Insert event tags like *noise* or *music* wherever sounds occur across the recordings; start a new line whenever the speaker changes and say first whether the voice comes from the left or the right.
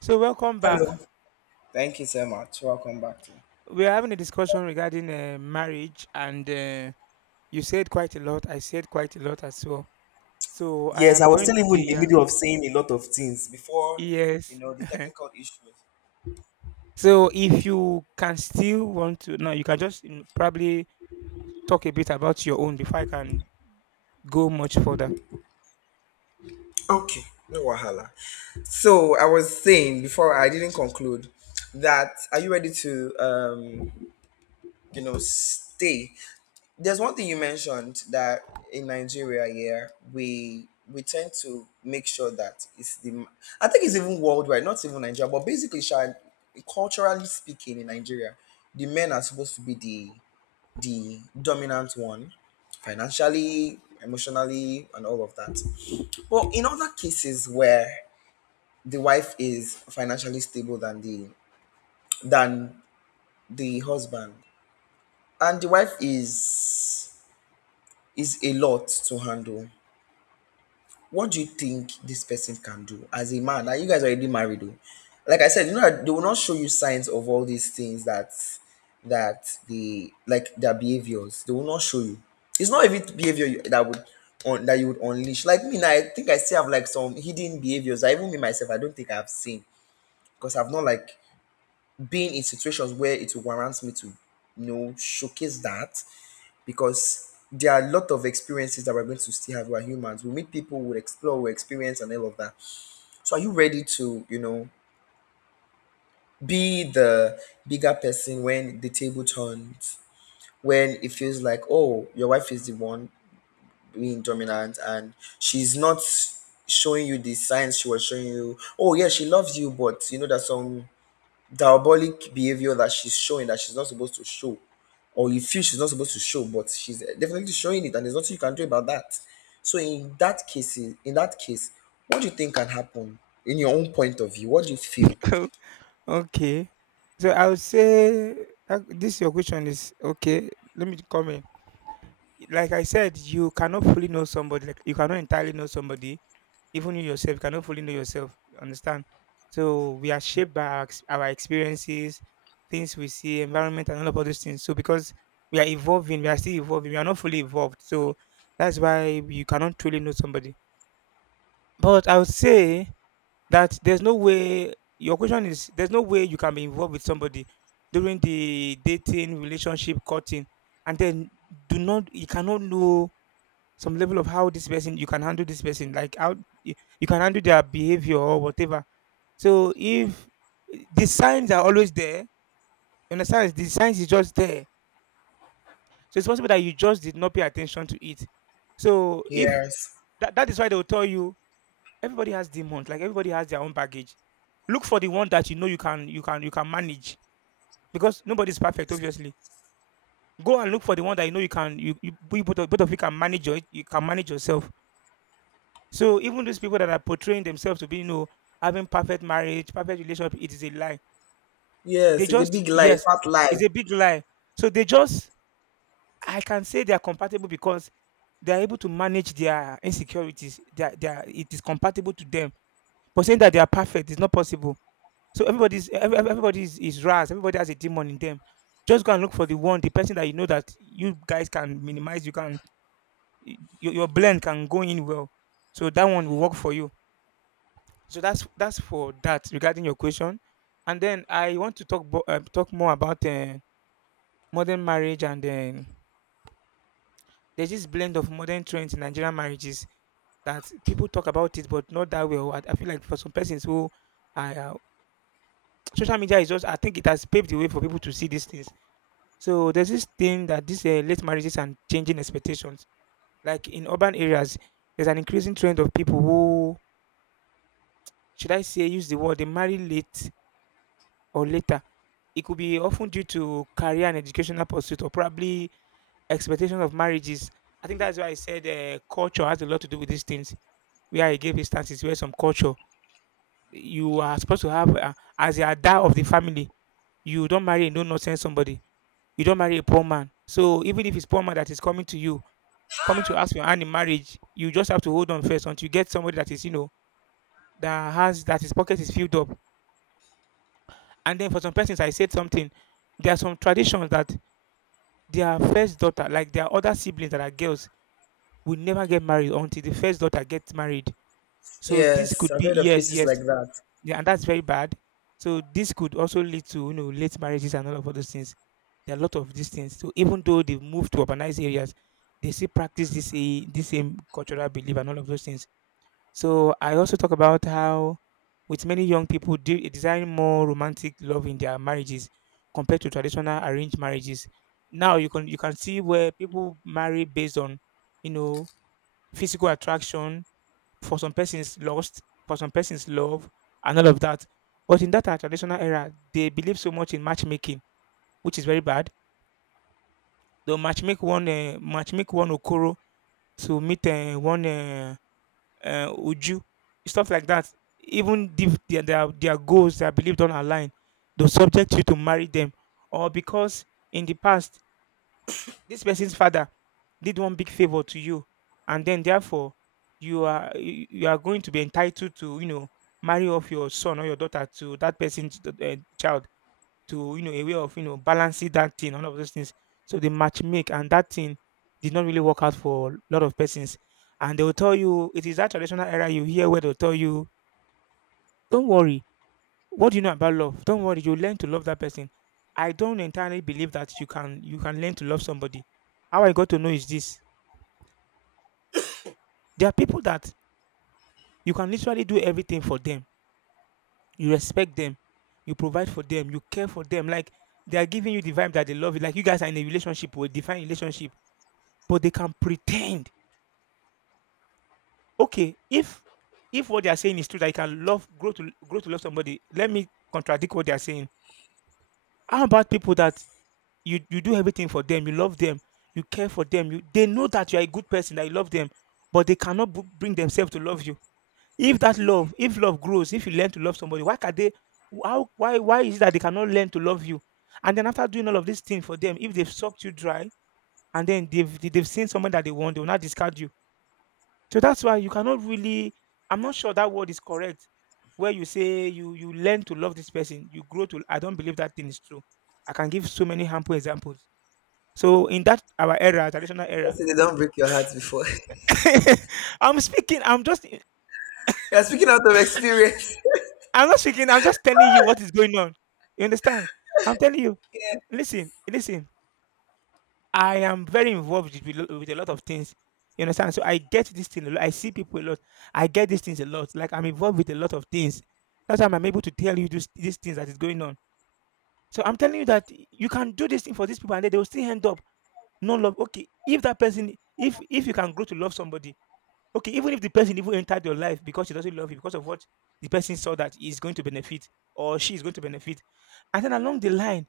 right: So, welcome back.
left: Hello. Thank you so much. Welcome back to.
right: We're having a discussion regarding marriage, and you said quite a lot. I said quite a lot as well. So, I
left: Yes, I
right: am
left: was
right: going
left: still
right: to
left: even
right: be,
left: in the
right: yeah,
left: middle of saying a lot of things before, you
right: yes.
left: know, the
right: *laughs*
left: technical issues.
right: So, if you can still want to, no, you can just probably talk a bit about your own before I can go much further.
left: Okay, no wahala. So I was saying before I didn't conclude that are you ready to you know stay? There's one thing you mentioned that in Nigeria here we tend to make sure that it's the I think it's even worldwide, not even Nigeria, but basically, sha, culturally speaking, in Nigeria, the men are supposed to be the dominant one financially, emotionally, and all of that. But in other cases where the wife is financially stable than the husband, and the wife is a lot to handle. What do you think this person can do as a man? Now you guys are already married though. Like I said, you know that they will not show you signs of all these things that they like their behaviors. They will not show you. It's not every behavior you, that would on that you would unleash. Like me, now I think I still have like some hidden behaviors. I even me myself, I don't think I've seen because I've not like been in situations where it warrants me to you know showcase that because there are a lot of experiences that we're going to still have. We're humans. We meet people, we explore, we experience, and all of that. So, are you ready to, you know, be the bigger person when the table turns? When it feels like, oh, your wife is the one being dominant and she's not showing you the signs she was showing you. Oh, yeah, she loves you, but you know, there's some diabolic behavior that she's showing that she's not supposed to show or you feel she's not supposed to show, but she's definitely showing it, and there's nothing you can do about that. So in that case, what do you think can happen in your own point of view? What do you feel?
right: *laughs* okay. So, I would say this your question is okay. Let me come in. Like I said, you cannot fully know somebody. Like you cannot entirely know somebody. Even you yourself cannot fully know yourself. You Understand? So we are shaped by our experiences, things we see, environment, and all of all those things. So because we are evolving, we are still evolving. We are not fully evolved. So that's why you cannot truly know somebody. But I would say that there's no way. Your question is there's no way you can be involved with somebody during the dating, relationship, courting, and then do not you cannot know some level of how this person you can handle this person, like how y- you can handle their behavior or whatever. So if the signs are always there, you understand, the signs is just there. So it's possible that you just did not pay attention to it. So if
left: Yes,
right: that is why they will tell you everybody has demons, like everybody has their own baggage. Look for the one that you know you can you can you can manage, because nobody's perfect obviously. Go and look for the one that you know you, both of you can manage you can manage yourself. So even those people that are portraying themselves to be, you know, having perfect marriage, perfect relationship, it is a lie. They
left: yes, it's a
right: just
left: big lie,
right: yes,
left: fat lie.
right: it's a big lie. So they just I can say they are compatible because they are able to manage their insecurities. They are, it is compatible to them. But saying that they are perfect is not possible. So everybody is ras. Everybody has a demon in them. Just go and look for the one, the person that you know that you guys can minimize. You can your blend can go in well. So that one will work for you. So that's for that regarding your question. And then I want to talk more about modern marriage, and then there's this blend of modern trends in Nigerian marriages that people talk about, it, but not that well. I feel like for some persons who are *tsk* social media is just I think it has paved the way for people to see these things. So there's this thing that these late marriages and changing expectations, like in urban areas, there's an increasing trend of people who should I say use the word they marry late or later. It could be often due to career and educational pursuit or probably expectation of marriages. I think that's why I said culture has a lot to do with these things. Where I gave instances where some culture you are supposed to have as a dad of the family, you don't marry a no nonsense somebody. You don't marry a poor man. So even if it's poor man that is coming to you, coming to ask your hand in marriage, you just have to hold on first until you get somebody that is, you know, that has that his pocket is filled up. And then for some persons, I said something. There are some traditions that their first daughter, like their other siblings that are girls, will never get married until the first daughter gets married. So this
left: Yes,
right: could
left: I've
right: be
left: heard of
right: yes,
left: cases
right: yes,
left: like that.
right: yeah, and that's very bad. So this could also lead to, you know, late marriages and all of those things. There are a lot of these things. So even though they've moved to urbanized areas, they still practice this eh, this same cultural belief and all of those things. So I also talk about how, with many young people, desiring more romantic love in their marriages compared to traditional arranged marriages. Now you can see where people marry based on, you know, physical attraction. For some persons, lust. For some persons, love, and all of that. But in that our traditional era, they believe so much in matchmaking, which is very bad. They'll matchmake one okoro to meet one. Uju, stuff like that. Even if their goals, their belief don't align, they'll subject you to marry them. Or because in the past, this person's father did one big favor to you, and then therefore you are going to be entitled to, you know, marry off your son or your daughter to that person's child to, you know, a way of, you know, balancing that thing and all of those things. So they match make, and that thing did not really work out for a lot of persons. And they will tell you it is that traditional era you hear where they'll tell you, don't worry, what do you know about love? Don't worry, you learn to love that person. I don't entirely believe that you can learn to love somebody. How I got to know is this: there are people that you can literally do everything for them. You respect them, you provide for them, you care for them. Like they are giving you the vibe that they love you. Like you guys are in a relationship or a defined relationship. But they can pretend. Okay, if what they are saying is true that you can love grow to grow to love somebody, let me contradict what they are saying. How about people that you do everything for them, you love them, you care for them, you they know that you are a good person, that you love them, but they cannot bring themselves to love you. If that love, if love grows, if you learn to love somebody, why can they? How why is it that they cannot learn to love you? And then after doing all of these things for them, if they've sucked you dry and then they've seen someone that they want, they will not discard you. So that's why you cannot really I'm not sure that word is correct where you say you you learn to love this person, you grow to I don't believe that thing is true. I can give so many harmful examples. So in that our era, traditional
left: I
right: era,
left: say they don't break your heart before.
right: *laughs* I'm speaking, I'm just
left: *laughs* You're speaking out of experience.
right: I'm not speaking, I'm just telling you what is going on. You understand? I'm telling you, listen, listen. I am very involved with, with a lot of things. You understand? So I get this thing a lot. I see people a lot. I get these things a lot. Like I'm involved with a lot of things. That's why I'm able to tell you this, these things that is going on. So I'm telling you that you can do this thing for these people and then they will still end up no love. Okay, if that person, if you can grow to love somebody, okay, even if the person even entered your life because she doesn't love you because of what the person saw that is going to benefit or she is going to benefit, and then along the line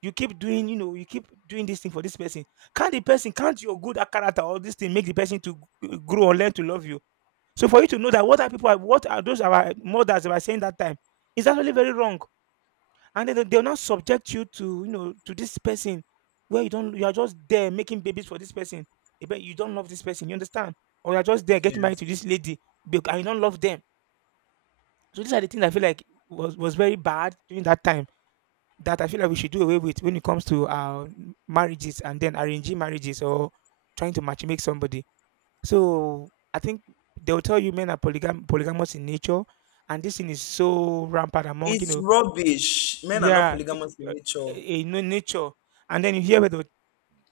right: you keep doing, you know, you keep doing this thing for this person. Can't the person, can't your good character or this thing make the person to grow or learn to love you? So for you to know that what are what are those our mothers were saying that time is actually very wrong, and then they'll not subject you to, you know, to this person where you don't, you are just there making babies for this person, eh, but you don't love this person, you understand, or you are just there getting married to
left: Yes,
right: this lady bec- and you don't love them. So these are the things I feel like was very bad during that time that I feel like we should do away with when it comes to our marriages and then arranging marriages or trying to matchmake somebody. So I think they'll tell you men are polygamous in nature, and this thing is so rampant among you
left: it's
right: know
left: rubbish. Men are not
right: yeah it,
left: polygamous in nature.
right: you know nature. And then you hear where they'll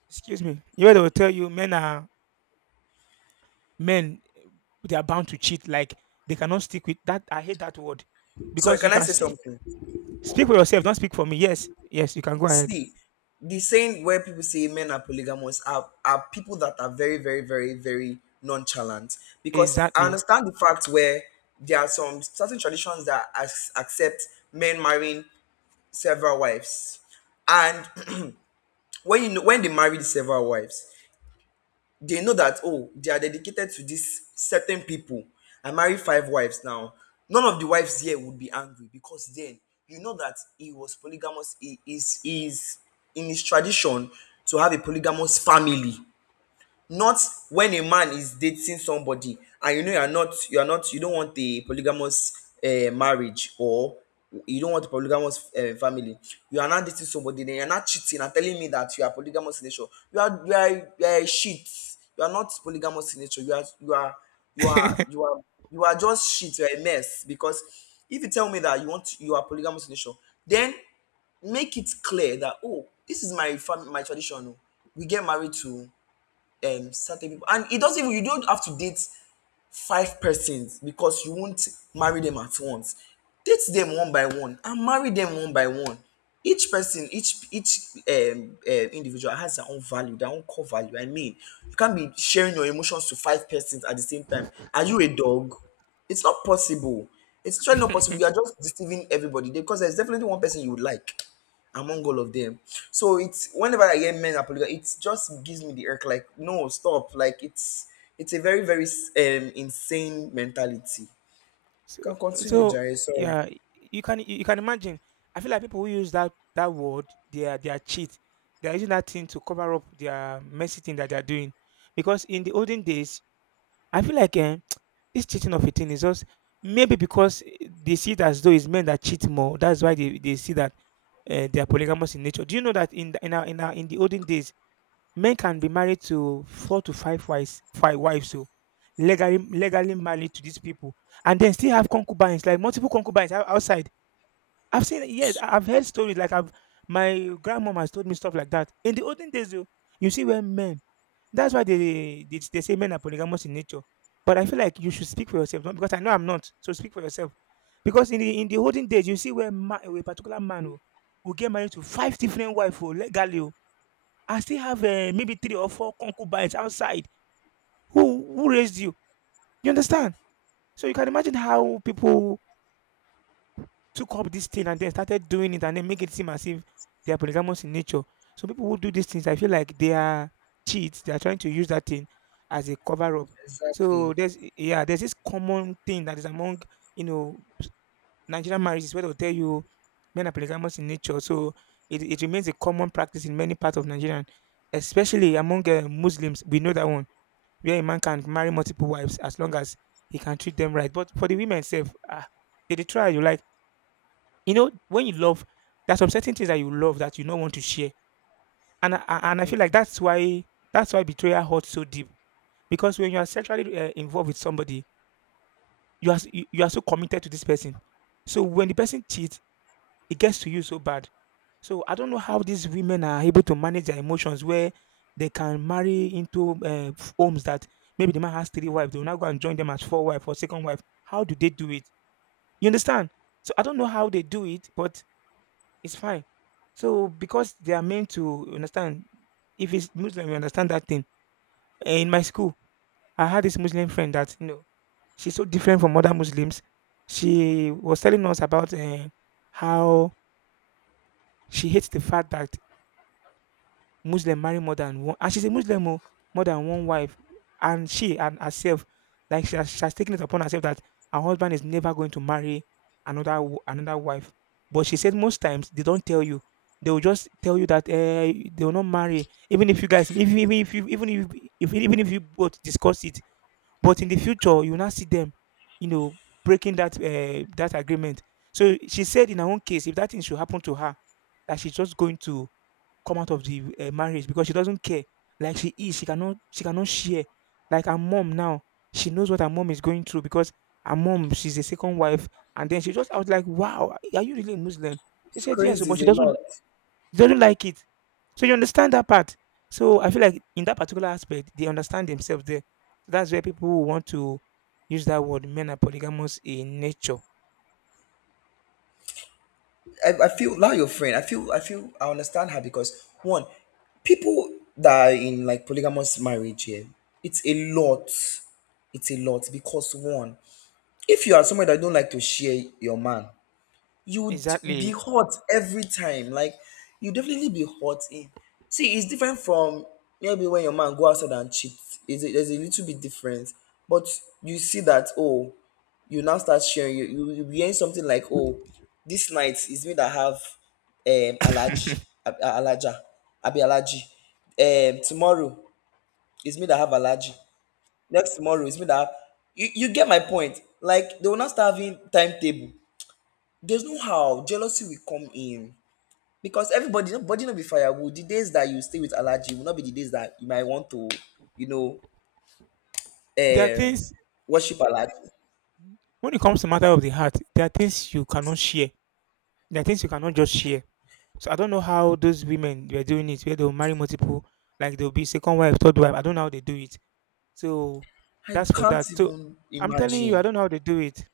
right: excuse me, you hear they'll tell you men are men they are bound to cheat, like they cannot stick with that. I hate that word
left: Sorry,
right: because you
left: can I
right: can
left: say
right: stick
left: something?
right: Speak for yourself. Don't speak for me. Yes. Yes. You can go ahead.
left: See, the saying where people say men are polygamous are people that are very nonchalant, because I
right: Exactly.
left: understand the fact where there are some certain traditions that as, accept men marrying several wives, and *clears throat* when you know when they marry the several wives, they know that, oh, they are dedicated to this certain people. I marry five wives now, none of the wives here would be angry because then you know that he was polygamous. He is in his tradition to have a polygamous family. Not when a man is dating somebody and you know you're not you don't want a polygamous marriage, or you don't want a polygamous family, you are now dating somebody, then you're not cheating and telling me that you are polygamous in nature. You are you are a shit. You are not polygamous in nature. you are you are you are
right: *laughs*
left: you are you are just shit. You're a mess, because if you tell me that you want you are polygamous in nature, then make it clear that, oh, this is my family, my tradition. Oh, we get married to certain people, and it doesn't even you don't have to date five persons because you won't marry them at once. Date them one by one and marry them one by one. Each person each individual has their own value, their own core value. I mean, you can't be sharing your emotions to five persons at the same time. Are you a dog? It's not possible. It's actually not possible. You are just deceiving everybody because there's definitely one person you would like among all of them. So it's whenever I hear men are polygamous, it just gives me the irk. Like, no, stop. Like, it's a very insane mentality. You
right: so,
left: can continue,
right: so,
left: Jerry. Sorry.
right: yeah, you can imagine. I feel like people who use that word, they are cheat. They are using that thing to cover up their messy thing that they are doing, because in the olden days, I feel like *tsk* this cheating of a thing is just maybe because they see it as though it's men that cheat more. That's why they see that they are polygamous in nature. Do you know that in the, in our, in our, in the olden days, men can be married to four to five wives, so legally married to these people, and then still have concubines, like multiple concubines outside. I've seen yes, I've heard stories like I've My grandmom has told me stuff like that. In the olden days, though, you see where men, that's why they say men are polygamous in nature. But I feel like you should speak for yourself, not because I know I'm not. So speak for yourself, because in the olden days, you see where a particular man will get married to five different wives or legally, oh, and still have maybe three or four concubines outside. Who who raised you? You understand? So you can imagine how people took up this thing and then started doing it and then make it seem as if they are polygamous in nature. So people who do these things, I feel like they are cheats. They are trying to use that thing as a cover up.
left: Exactly.
right: So there's yeah, there's this common thing that is among you know Nigerian marriages where they'll tell you men are polygamous in nature. So it remains a common practice in many parts of Nigeria, especially among Muslims. We know that one where a man can marry multiple wives as long as he can treat them right. But for the women, self, ah, they try you like you know, when you love, there's some certain things that you love that you don't want to share, and and I feel like that's why betrayal hurts so deep because when you are sexually involved with somebody, you are so committed to this person. So when the person cheats, it gets to you so bad. So I don't know how these women are able to manage their emotions where they can marry into homes that maybe the man has three wives. They will now go and join them as four wife or second wife. How do they do it? You understand? So I don't know how they do it, but it's fine. So because they are meant to understand, if it's Muslim, you understand that thing. In my school, I had this Muslim friend that you know she's so different from other Muslims. She was telling us about how she hates the fact that Muslim marry more than one, and she's a Muslim oh, more than one wife, and she and herself, like she has taken it upon herself that her husband is never going to marry another wife. But she said most times they don't tell you. They will just tell you that, they will not marry even if you guys even if you both discuss it. But in the future, you will not see them, you know, breaking that agreement. So she said in her own case, if that thing should happen to her, that she's just going to come out of the marriage because she doesn't care. Like she cannot share. Like her mom now, she knows what her mom is going through because her mom, she's a second wife, and then she just I was like, wow, are you really a Muslim? She
left: It's
right: said yes,
left: crazy.
right: but
left: It's
right: she
left: a
right: doesn't
left: lot.
right: she doesn't like it. So you understand that part. So I feel like in that particular aspect, they understand themselves there. So that's where people who want to use that word, men are polygamous in nature.
left: I feel now your friend. I feel I understand her because one, people that are in like polygamous marriage here, it's a lot. It's a lot because one, if you are someone that don't like to share your man, you would be
right: Exactly.
left: hot every time. Like you definitely be hot. In see, it's different from maybe when your man go outside and cheat. Is it there's a little bit different, but you see that, oh, you now start sharing. You be hearing something like, oh, this night is me that have allergy, ah, allergia, abi allergy. Tomorrow is me that have allergy. Next tomorrow is me that have. You get my point. Like they will not start having timetable there's no how jealousy will come in because everybody nobody no be firewood the days that you stay with allergy will not be the days that you might want to you know
right: There are
left: um
right: things,
left: worship allergy.
right: when it comes to matter of the heart, there are things you cannot share. There are things you cannot just share. So I don't know how those women were doing it, where they'll marry multiple, like they'll be second wife, third wife. I don't know how they do it. So
left: I
right: that's for
left: can't
right: that. So
left: even
right: I'm telling you, I
left: imagine.
right: don't know how they do it.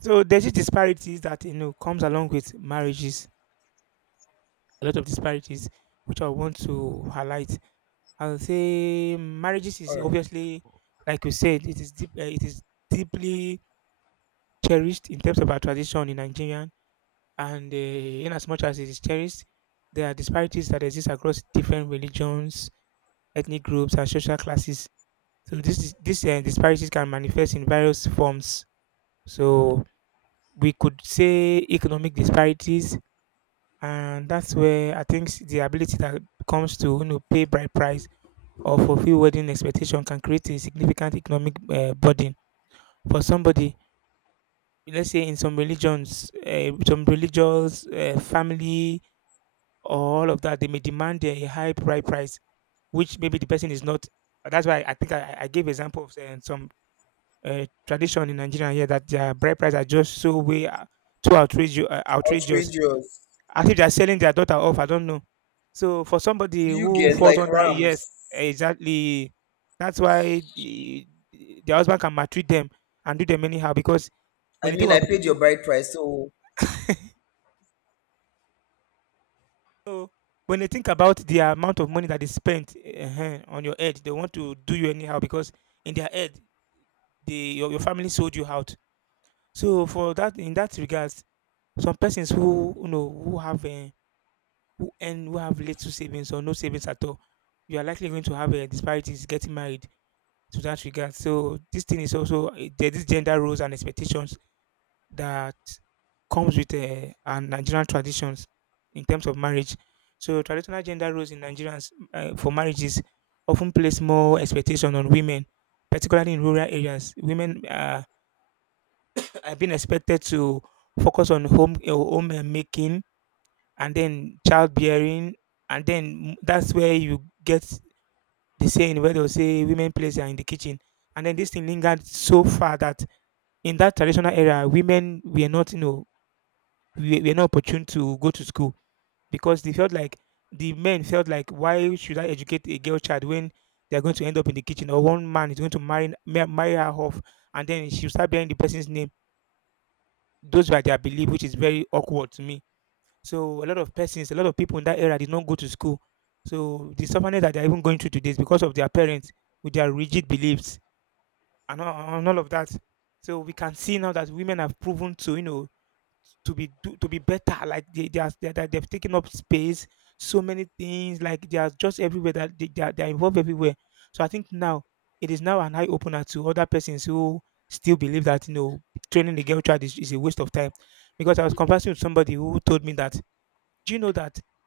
right: So there's just disparities that comes along with marriages. A lot of disparities which I want to highlight. I'll say marriages is
left: All right.
right: obviously, like you said, it is deep, it is deeply cherished in terms of our tradition in Nigeria, and in as much as it is cherished, there are disparities that exist across different religions, ethnic groups, and social classes. So these disparities can manifest in various forms. So we could say economic disparities, and that's where I think the ability that comes to pay bride price or fulfill wedding expectation can create a significant economic burden for somebody. Let's say in some religions, some religious family or all of that, they may demand a high price, which maybe the person is not. That's why I think I gave example of some tradition in Nigeria here that their bride price are just so way too outrageous.
left: Outrageous.
right: As if they are selling their daughter off, I don't know. So for somebody
left: Do you
right: who
left: get
right: falls
left: like
right: under,
left: rams?
right: yes, exactly. That's why the husband can maltreat them and do them anyhow because when
left: I
right: you think
left: mean I
right: of it,
left: paid your bride price, so
right: so when they think about the amount of money that is spent on your head, they want to do you anyhow because in their head, your family sold you out. So for that, in that regards, some persons who you know who have who earn who have little savings or no savings at all, you are likely going to have disparities getting married to that regard. So this thing is also there. This gender roles and expectations that comes with our Nigerian traditions in terms of marriage. So traditional gender roles in Nigerians for marriages often place more expectation on women, particularly in rural areas. Women are being expected to focus on home making, and then childbearing, and then that's where you get the saying where they'll say women plays are in the kitchen. And then this thing lingered so far that in that traditional era, women were not, you know, we were not opportune to go to school because they felt like the men felt like why should I educate a girl child when they're going to end up in the kitchen, or one man is going to marry marry her off and then she'll start bearing the person's name. Those were their belief, which is very awkward to me. So a lot of people in that era did not go to school. So the suffering that they're even going through today is because of their parents with their rigid beliefs, and all of that. So we can see now that women have proven to, you know, to be do, to be better. Like they've taken up space, so many things. Like they are just everywhere. That they are involved everywhere. So I think now it is now an eye opener to other persons who still believe that training the girl child is a waste of time. Because I was conversing with somebody who told me that, do you know that